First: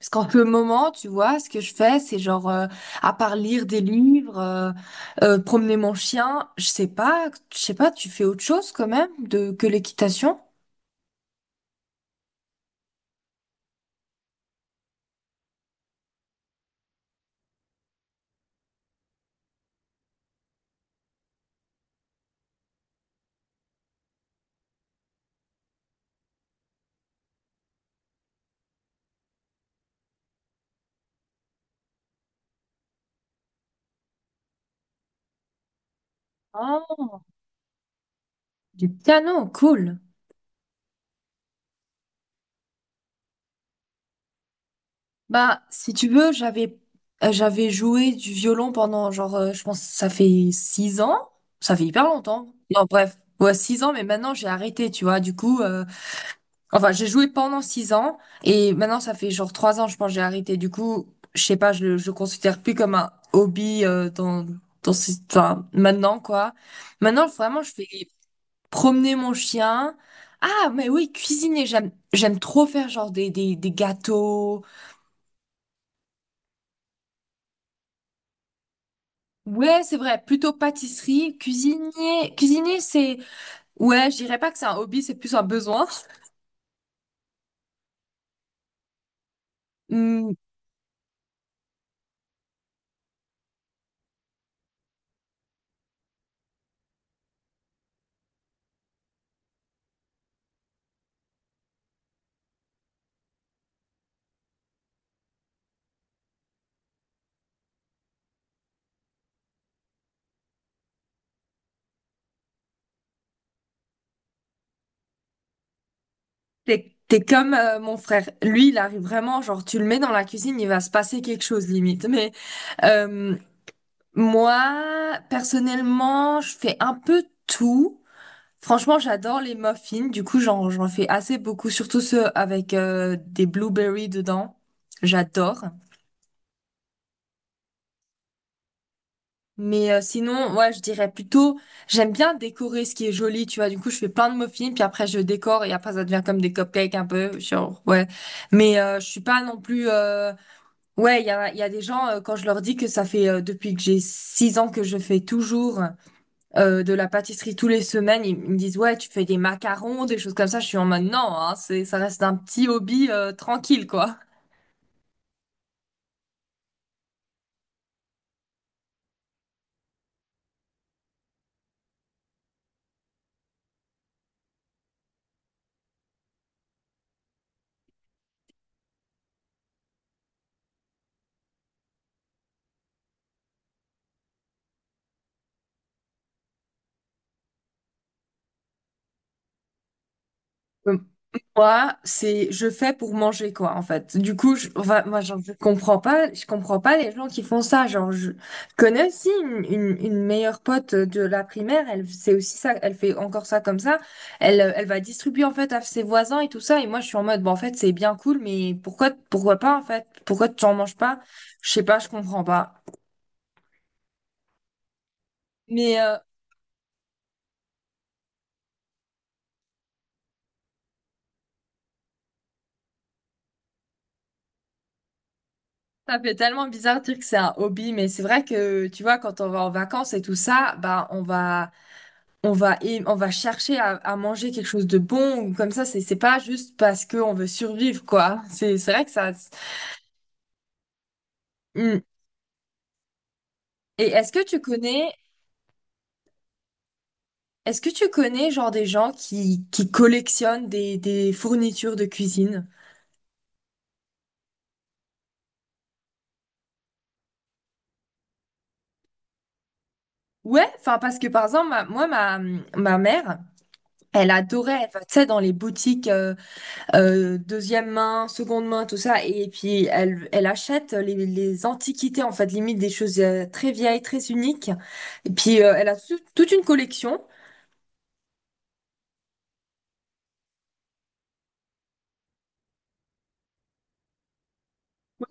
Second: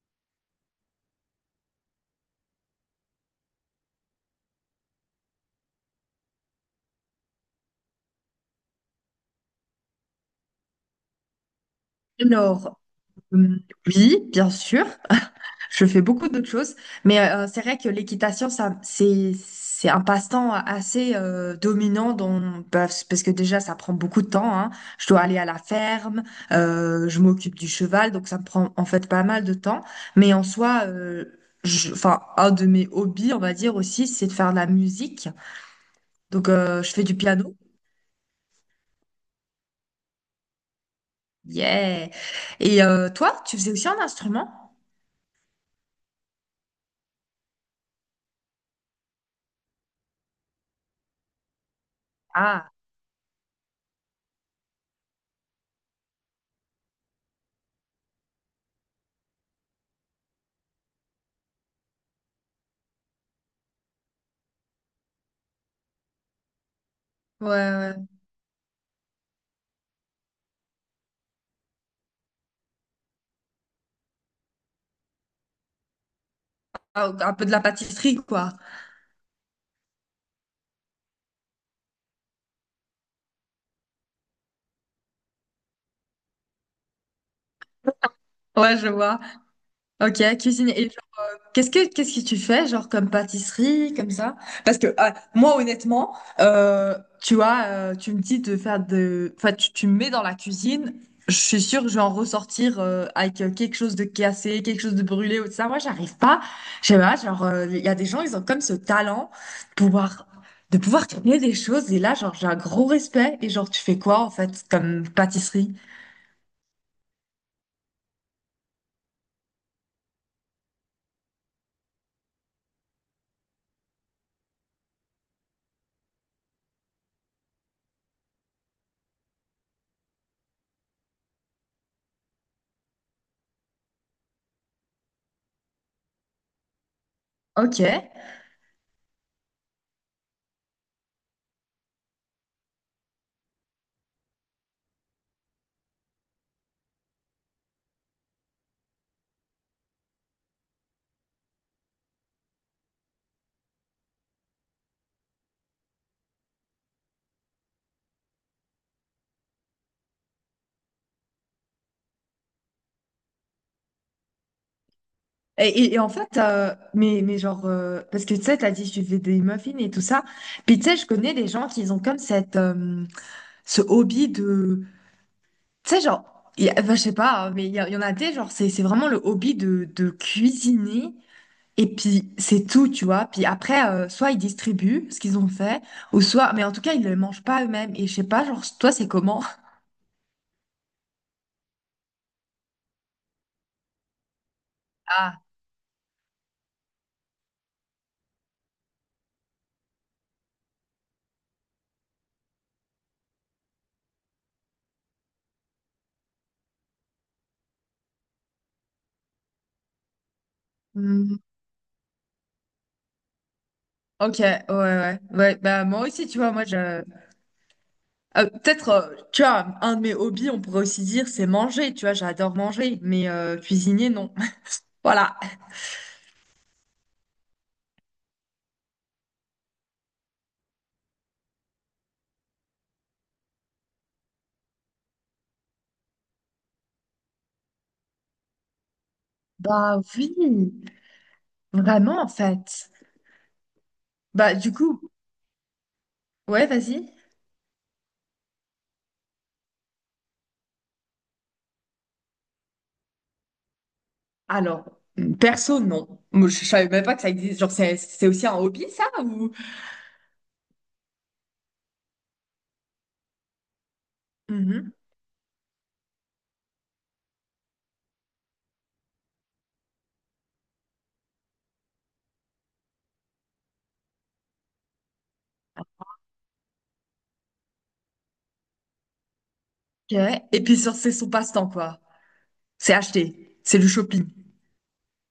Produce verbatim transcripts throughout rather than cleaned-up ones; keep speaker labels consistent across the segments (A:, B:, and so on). A: Parce qu'en ce moment, tu vois, ce que je fais, c'est genre, euh, à part lire des livres, euh, euh, promener mon chien, je sais pas, je sais pas, tu fais autre chose quand même de, que l'équitation?
B: Alors, hum, oui, bien sûr, je fais beaucoup d'autres choses, mais euh, c'est vrai que l'équitation, ça, c'est, c'est un passe-temps assez euh, dominant dans, parce parce que déjà, ça prend beaucoup de temps, hein. Je dois aller à la ferme, euh, je m'occupe du cheval, donc ça me prend en fait pas mal de temps, mais en soi, euh, je- enfin, un de mes hobbies, on va dire aussi, c'est de faire de la musique. Donc, euh, je fais du
A: Oh,
B: piano,
A: du piano, cool.
B: yeah! Et euh, toi, tu faisais aussi un instrument?
A: Bah, si tu veux, j'avais euh, j'avais joué du violon pendant genre, euh, je pense, que ça fait six ans. Ça fait hyper longtemps.
B: Ah,
A: Non, bref, ouais, six ans, mais maintenant j'ai arrêté, tu vois. Du coup, euh, enfin, j'ai joué pendant six ans et maintenant ça fait genre trois ans, je pense, que j'ai arrêté. Du coup, je sais pas, je le, je le considère plus comme un hobby euh, dans, dans ce- enfin, maintenant quoi. Maintenant,
B: ouais,
A: vraiment, je fais
B: ouais. ouais.
A: promener mon chien. Ah, mais oui, cuisiner, j'aime, j'aime trop faire genre des, des, des gâteaux.
B: Ah, un peu de la pâtisserie, quoi.
A: Ouais, c'est vrai, plutôt pâtisserie, cuisiner, cuisiner, c'est, ouais, je dirais pas que c'est un hobby, c'est plus un besoin.
B: Ouais, je vois. Ok, cuisine. Et genre, qu'est-ce que qu'est-ce que tu fais, genre comme pâtisserie, comme ça? Parce que ah, moi, honnêtement, euh, tu vois, euh, tu me dis de faire de, enfin, tu, tu me mets dans la cuisine. Je suis sûre que je vais en ressortir euh, avec euh, quelque chose de cassé, quelque chose de brûlé ou tout ça. Moi, j'arrive pas. Je sais pas. Genre, euh, il y a des gens, ils ont comme ce talent de pouvoir de pouvoir créer des choses. Et là, genre, j'ai un gros respect. Et genre, tu fais quoi en fait comme pâtisserie?
A: T'es, t'es comme euh, mon frère. Lui, il arrive vraiment, genre, tu le mets dans la cuisine, il va se passer quelque chose, limite. Mais euh, moi, personnellement, je fais un peu tout. Franchement, j'adore les muffins. Du coup, j'en, j'en fais assez beaucoup, surtout ceux avec euh, des blueberries dedans. J'adore.
B: Ok.
A: Mais euh, sinon, ouais, je dirais plutôt, j'aime bien décorer ce qui est joli, tu vois. Du coup, je fais plein de muffins, puis après, je décore, et après, ça devient comme des cupcakes un peu, genre, ouais. Mais euh, je suis pas non plus euh, ouais, il y a, il y a des gens, euh, quand je leur dis que ça fait euh, depuis que j'ai six ans que je fais toujours euh, de la pâtisserie tous les semaines, ils, ils me disent, ouais, tu fais des macarons, des choses comme ça. Je suis en mode, non, hein, c'est, ça reste un petit hobby euh, tranquille, quoi.
B: Et, et- et en fait, euh, mais, mais genre, euh, parce que tu sais, t'as dit, je fais des muffins et tout ça. Puis tu sais, je connais des gens qui ont comme cette, euh, ce hobby de. Tu sais, genre, il y a- enfin, je sais pas, hein, mais il y, a- il y en a des, genre, c'est c'est vraiment le hobby de, de cuisiner. Et puis, c'est tout, tu vois. Puis après, euh, soit ils distribuent ce qu'ils ont fait, ou soit. Mais en tout cas, ils ne le mangent pas eux-mêmes. Et je sais pas, genre, toi, c'est comment?
A: Moi, c'est je fais pour manger quoi en fait. Du coup, je, enfin, moi genre,
B: Ah,
A: je comprends pas, je comprends pas les gens qui font ça. Genre, je connais aussi une, une, une meilleure pote de la primaire, elle c'est aussi ça, elle fait encore ça comme ça. Elle euh, elle, va distribuer en fait à ses voisins et tout ça. Et moi, je suis en mode bon en fait c'est bien cool, mais pourquoi pourquoi pas en fait? Pourquoi tu en manges pas?
B: hmm,
A: Je sais pas, je comprends pas.
B: ok, ouais, ouais. Ouais, bah,
A: Mais
B: moi
A: euh,
B: aussi, tu vois, moi, je. Euh, peut-être, euh, tu vois, un de mes hobbies, on pourrait aussi dire, c'est manger, tu vois, j'adore manger, mais euh, cuisiner, non. Voilà.
A: ça fait tellement bizarre de dire que c'est un hobby, mais c'est vrai que tu vois quand on va en vacances et tout ça, bah on va on va aim- on va chercher à, à manger quelque chose de bon ou comme ça, c'est c'est pas juste parce que on veut survivre quoi, c'est c'est vrai que ça.
B: Bah oui,
A: Hmm.
B: vraiment en fait.
A: Et est-ce que
B: Bah
A: tu
B: du coup,
A: connais
B: ouais, vas-y.
A: est-ce que tu connais genre des gens qui qui collectionnent des des fournitures de cuisine?
B: Alors, perso, non. Moi, je, je savais même pas que ça existe. Genre, c'est c'est aussi un hobby, ça, ou...
A: Ouais, enfin, parce que par exemple ma- moi ma ma mère, elle adorait, elle
B: Mhm.
A: va, tu sais, dans les boutiques euh, euh, deuxième main, seconde main, tout ça. Et puis, elle, elle achète les, les antiquités, en fait, limite des choses euh, très vieilles, très uniques. Et puis, euh, elle a tout- toute une collection.
B: Ok. Et puis, sur- c'est son passe-temps, quoi. C'est acheter, c'est du shopping.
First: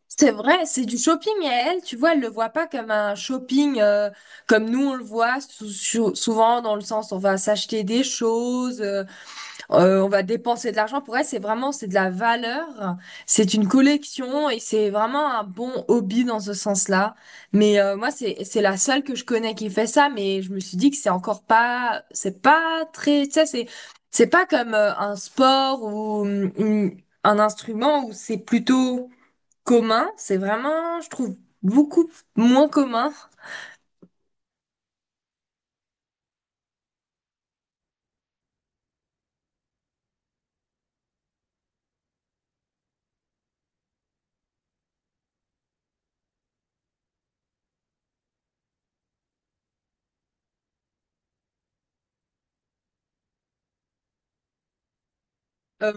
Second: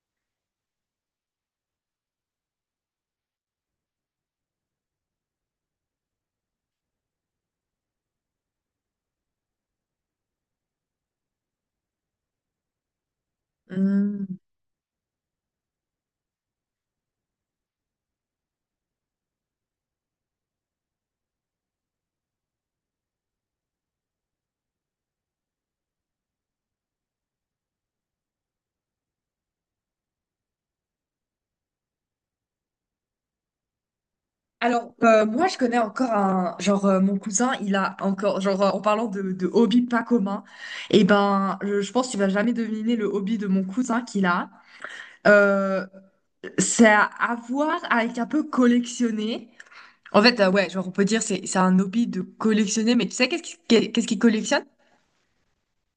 A: C'est vrai, c'est du shopping et elle, tu vois, elle le voit pas comme un shopping euh, comme nous on le voit sou- sou- souvent dans le sens on va s'acheter des choses, euh, Euh, on va dépenser de l'argent. Pour elle, c'est vraiment, c'est de la valeur. C'est une collection et c'est vraiment un bon hobby dans ce sens-là. Mais euh, moi, c'est, c'est la seule que je connais qui fait ça. Mais je me suis dit que c'est encore pas, c'est pas très, tu sais, c'est, c'est pas comme euh, un sport ou hum, une- un instrument où c'est plutôt commun. C'est vraiment, je trouve, beaucoup moins commun.
B: Alors, euh, moi, je connais encore un, genre, euh, mon cousin, il a encore, genre, euh, en parlant de, de hobby pas commun, et ben, je, je pense que tu vas jamais deviner le hobby de mon cousin qu'il a. Euh, c'est à, à voir avec un peu collectionner. En fait, euh, ouais, genre, on peut dire c'est c'est un hobby de collectionner, mais tu sais qu'est-ce qu'il- qu'est-ce qu'il collectionne?
A: Euh,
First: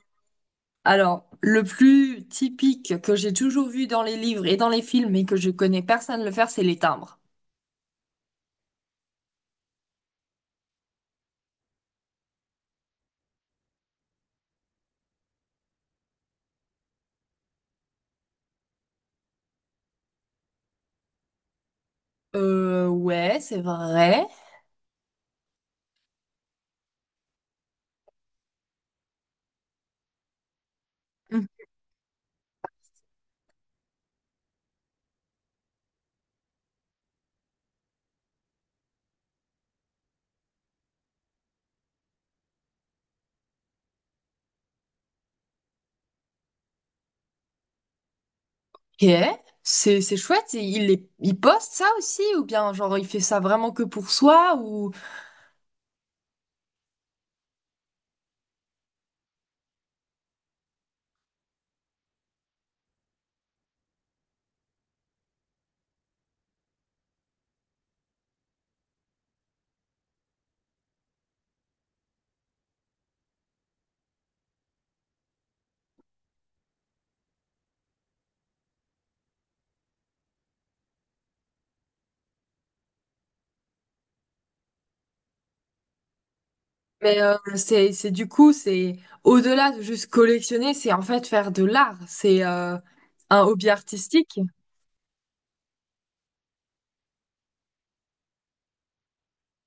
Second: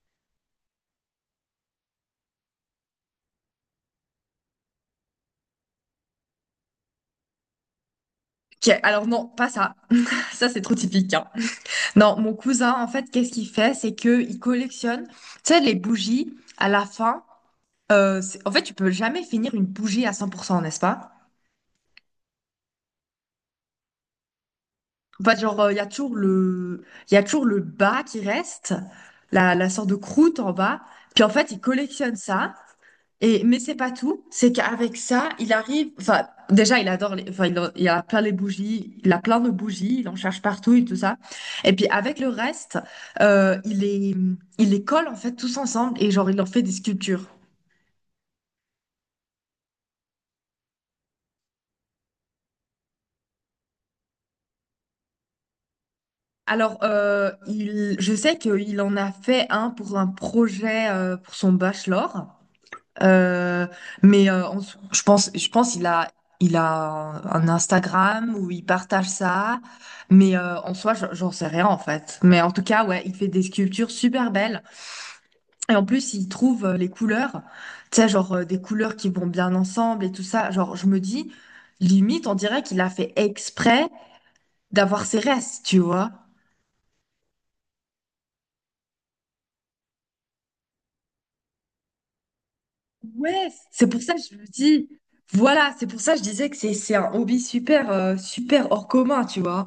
A: Alors, le plus typique que j'ai toujours vu dans les livres et dans les films, mais que je connais personne le faire, c'est les timbres.
B: Ok, alors non, pas ça. Ça, c'est trop typique, hein. Non, mon cousin, en fait, qu'est-ce qu'il fait? C'est que il collectionne, tu sais, les bougies à la fin. Euh, c'est- en fait, tu peux jamais finir une bougie à cent pour cent, n'est-ce pas?
A: Euh, ouais, c'est vrai.
B: En fait, genre, euh, il y a toujours le, il y a toujours le bas qui reste, la, la sorte de croûte en bas. Puis en fait, il collectionne ça. Et, mais c'est pas tout. C'est qu'avec ça, il arrive, enfin, déjà, il adore les, enfin, il, en- il a plein les bougies, il a plein de bougies, il en cherche partout et tout ça. Et puis, avec le reste, euh, il les, il les colle, en fait, tous ensemble et genre, il en fait des sculptures.
A: Ok. C'est, c'est chouette. Et il, les, il poste ça aussi, ou bien genre il fait ça vraiment que pour soi, ou?
B: Alors, euh, il, je sais qu'il en a fait un pour un projet euh, pour son bachelor. Euh, mais euh, en sou- je pense, je pense qu'il a, il a un Instagram où il partage ça, mais euh, en soi, je- j'en sais rien en fait. Mais en tout cas, ouais, il fait des sculptures super belles et en plus, il trouve euh, les couleurs, tu sais, genre euh, des couleurs qui vont bien ensemble et tout ça. Genre, je me dis, limite, on dirait qu'il a fait exprès d'avoir ses restes, tu vois.
A: Mais euh, c'est, c'est du coup, c'est au-delà de juste collectionner, c'est en fait faire de l'art. C'est euh, un
B: Ouais,
A: hobby
B: c'est pour ça que je
A: artistique.
B: me dis, voilà, c'est pour ça que je disais que c'est c'est un hobby super euh, super hors commun, tu vois.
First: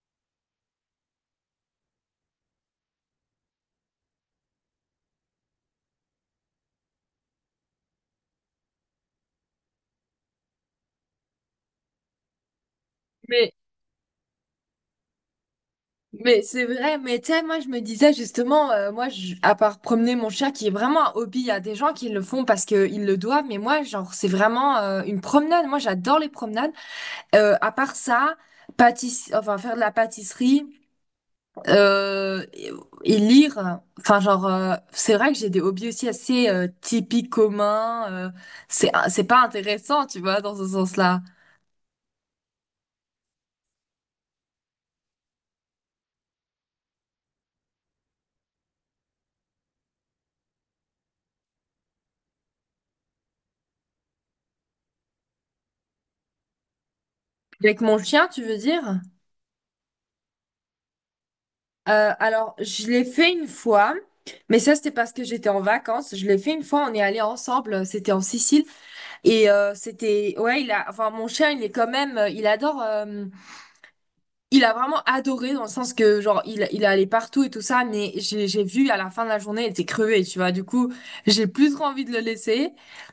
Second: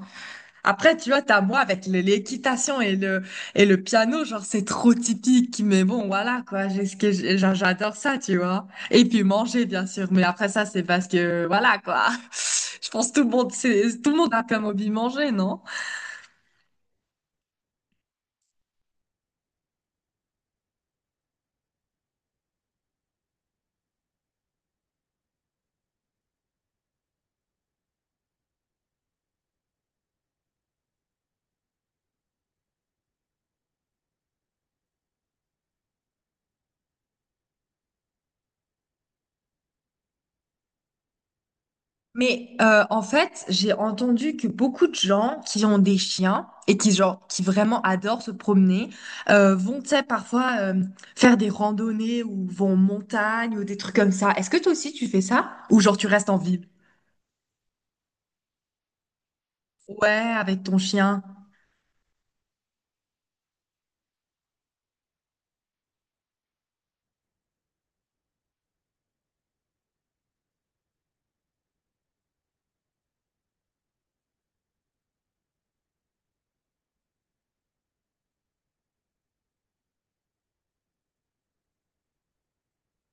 B: Après, tu vois, t'as moi avec le- l'équitation et le et le piano, genre c'est trop typique, mais bon, voilà quoi, j'ai ce que j'ai- genre, j'adore ça, tu vois. Et puis manger bien sûr, mais après ça c'est parce que voilà quoi. Je pense que tout le
A: Mais
B: monde c'est tout le monde a comme hobby manger, non?
A: Mais c'est vrai, mais tu sais, moi je me disais justement, euh, moi je- à part promener mon chien qui est vraiment un hobby, il y a des gens qui le font parce qu'ils le doivent, mais moi genre c'est vraiment euh, une promenade, moi j'adore les promenades. Euh, à part ça, pâtiss... enfin faire de la pâtisserie euh, et, et lire, enfin genre euh, c'est vrai que j'ai des hobbies aussi assez euh, typiques communs, euh, c'est c'est pas intéressant tu vois dans ce sens-là.
B: Mais euh, en fait, j'ai entendu que beaucoup de gens qui ont des chiens et qui genre qui vraiment adorent se promener euh, vont tu sais, parfois euh, faire des randonnées ou vont en montagne ou des trucs comme ça. Est-ce que toi aussi tu fais ça? Ou genre tu restes en ville?
A: Avec mon chien tu veux dire?
B: Ouais, avec ton chien.
A: Euh, alors, je l'ai fait une fois, mais ça, c'était parce que j'étais en vacances. Je l'ai fait une fois, on est allé ensemble, euh, c'était en Sicile. Et euh, c'était, ouais, il a, enfin, mon chien, il est quand même, euh, il adore, euh, il a vraiment adoré dans le sens que, genre, il, il est allé partout et tout ça, mais j'ai, j'ai vu à la fin de la journée, il était crevé, tu vois. Du coup, j'ai plus trop envie de le laisser,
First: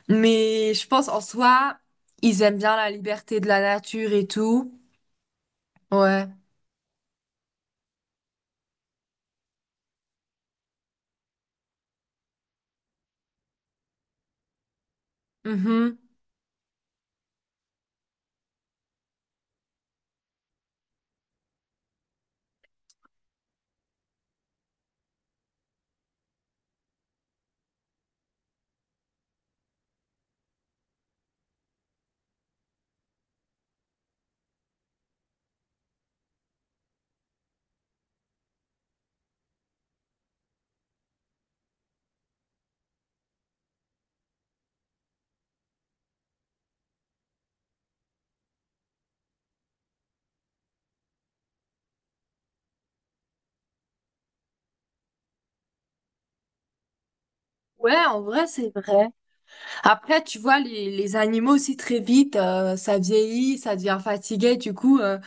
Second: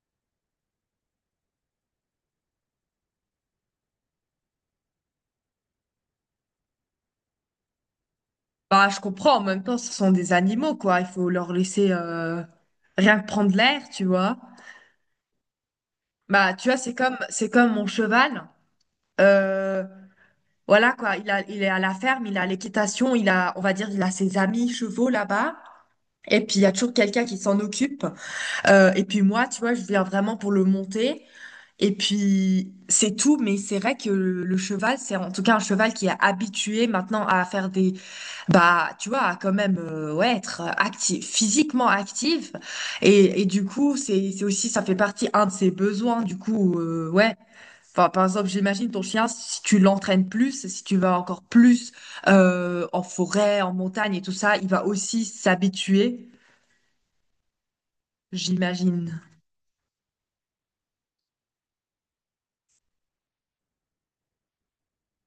A: mais je pense en soi, ils aiment bien la liberté de la nature et tout. Ouais.
B: Bah je comprends, en même temps ce sont des animaux quoi, il faut leur laisser euh, rien que prendre l'air, tu vois.
A: Mhm.
B: Bah tu vois, c'est comme c'est comme mon cheval. Euh, Voilà quoi, il a, il est à la ferme, il a l'équitation, il a, on va dire, il a ses amis chevaux là-bas. Et puis il y a toujours quelqu'un qui s'en occupe. Euh, et puis moi, tu vois, je viens vraiment pour le monter. Et puis c'est tout, mais c'est vrai que le, le cheval, c'est en tout cas un cheval qui est habitué maintenant à faire des bah, tu vois, à quand même euh, ouais, être actif, physiquement actif. Et, et du coup, c'est, c'est aussi, ça fait partie un de ses besoins. Du coup, euh, ouais. Enfin, par exemple, j'imagine ton chien, si tu l'entraînes plus, si tu vas encore plus euh, en forêt, en montagne et tout ça, il va aussi s'habituer,
A: Ouais, en vrai, c'est vrai.
B: j'imagine.
A: Après, tu vois, les, les animaux aussi très vite, euh, ça vieillit, ça devient fatigué. Du coup, euh,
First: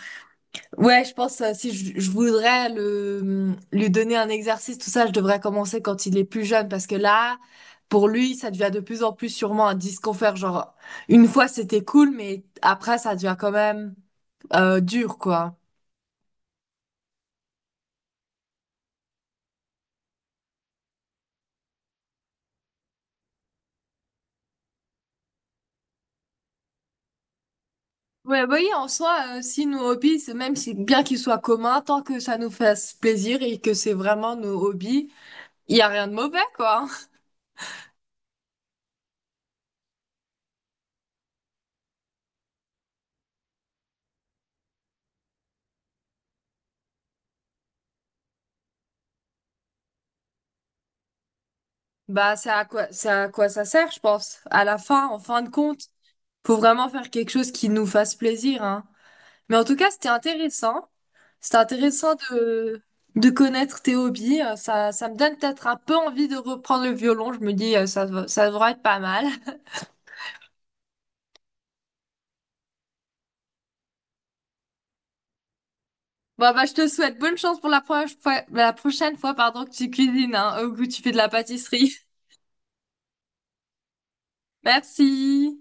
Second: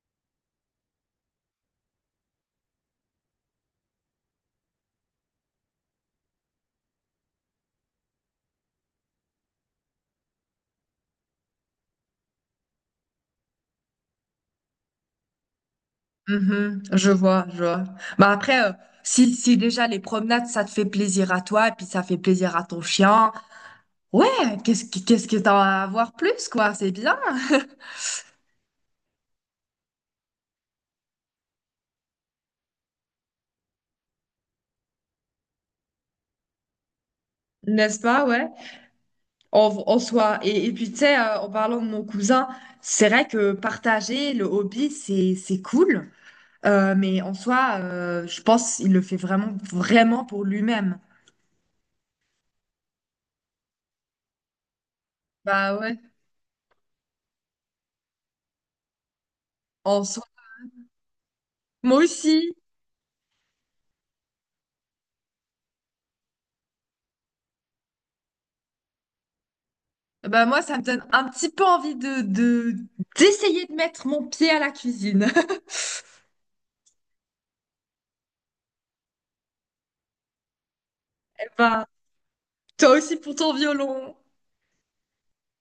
A: ouais, je pense euh, si je, je voudrais le, lui donner un exercice, tout ça, je devrais commencer quand il est plus jeune, parce que là, pour lui, ça devient de plus en plus sûrement un disconfort. Genre, une fois c'était cool, mais après, ça devient quand même euh, dur, quoi.
B: Mhm, je vois, je vois. Bah après, euh, si, si déjà les promenades, ça te fait plaisir à toi, et puis ça fait plaisir à ton chien, ouais, qu'est-ce que qu'est-ce que t'en as à voir plus, quoi? C'est bien.
A: Ouais, bah oui, en soi, euh, si nos hobbies, c'est- même si bien qu'ils soient communs, tant que ça nous fasse plaisir et que c'est vraiment nos hobbies, il y a rien de mauvais, quoi.
B: N'est-ce pas, ouais? En, en soi. Et, et puis, tu sais, euh, en parlant de mon cousin, c'est vrai que partager le hobby, c'est, c'est cool. Euh, mais en soi, euh, je pense qu'il le fait vraiment, vraiment pour lui-même.
A: Bah, c'est à quoi, c'est à quoi ça sert, je pense. À la fin, en fin de
B: Bah
A: compte,
B: ouais,
A: faut vraiment faire quelque chose qui nous fasse plaisir, hein. Mais en tout cas,
B: en
A: c'était
B: soi.
A: intéressant. C'était
B: Moi
A: intéressant
B: aussi.
A: de, de connaître tes hobbies. Euh, Ça, ça me donne peut-être un peu envie de reprendre le violon. Je me dis, euh, ça, va- ça devrait être pas mal.
B: Bah moi, ça me donne un petit peu envie de, de, d'essayer de mettre mon pied à la cuisine.
A: Bon, bah, je te souhaite bonne chance pour la, pro- fois- la prochaine fois, pardon, que tu cuisines, hein, ou que tu fais de la
B: Bah,
A: pâtisserie.
B: toi aussi pour ton violon.
A: Merci.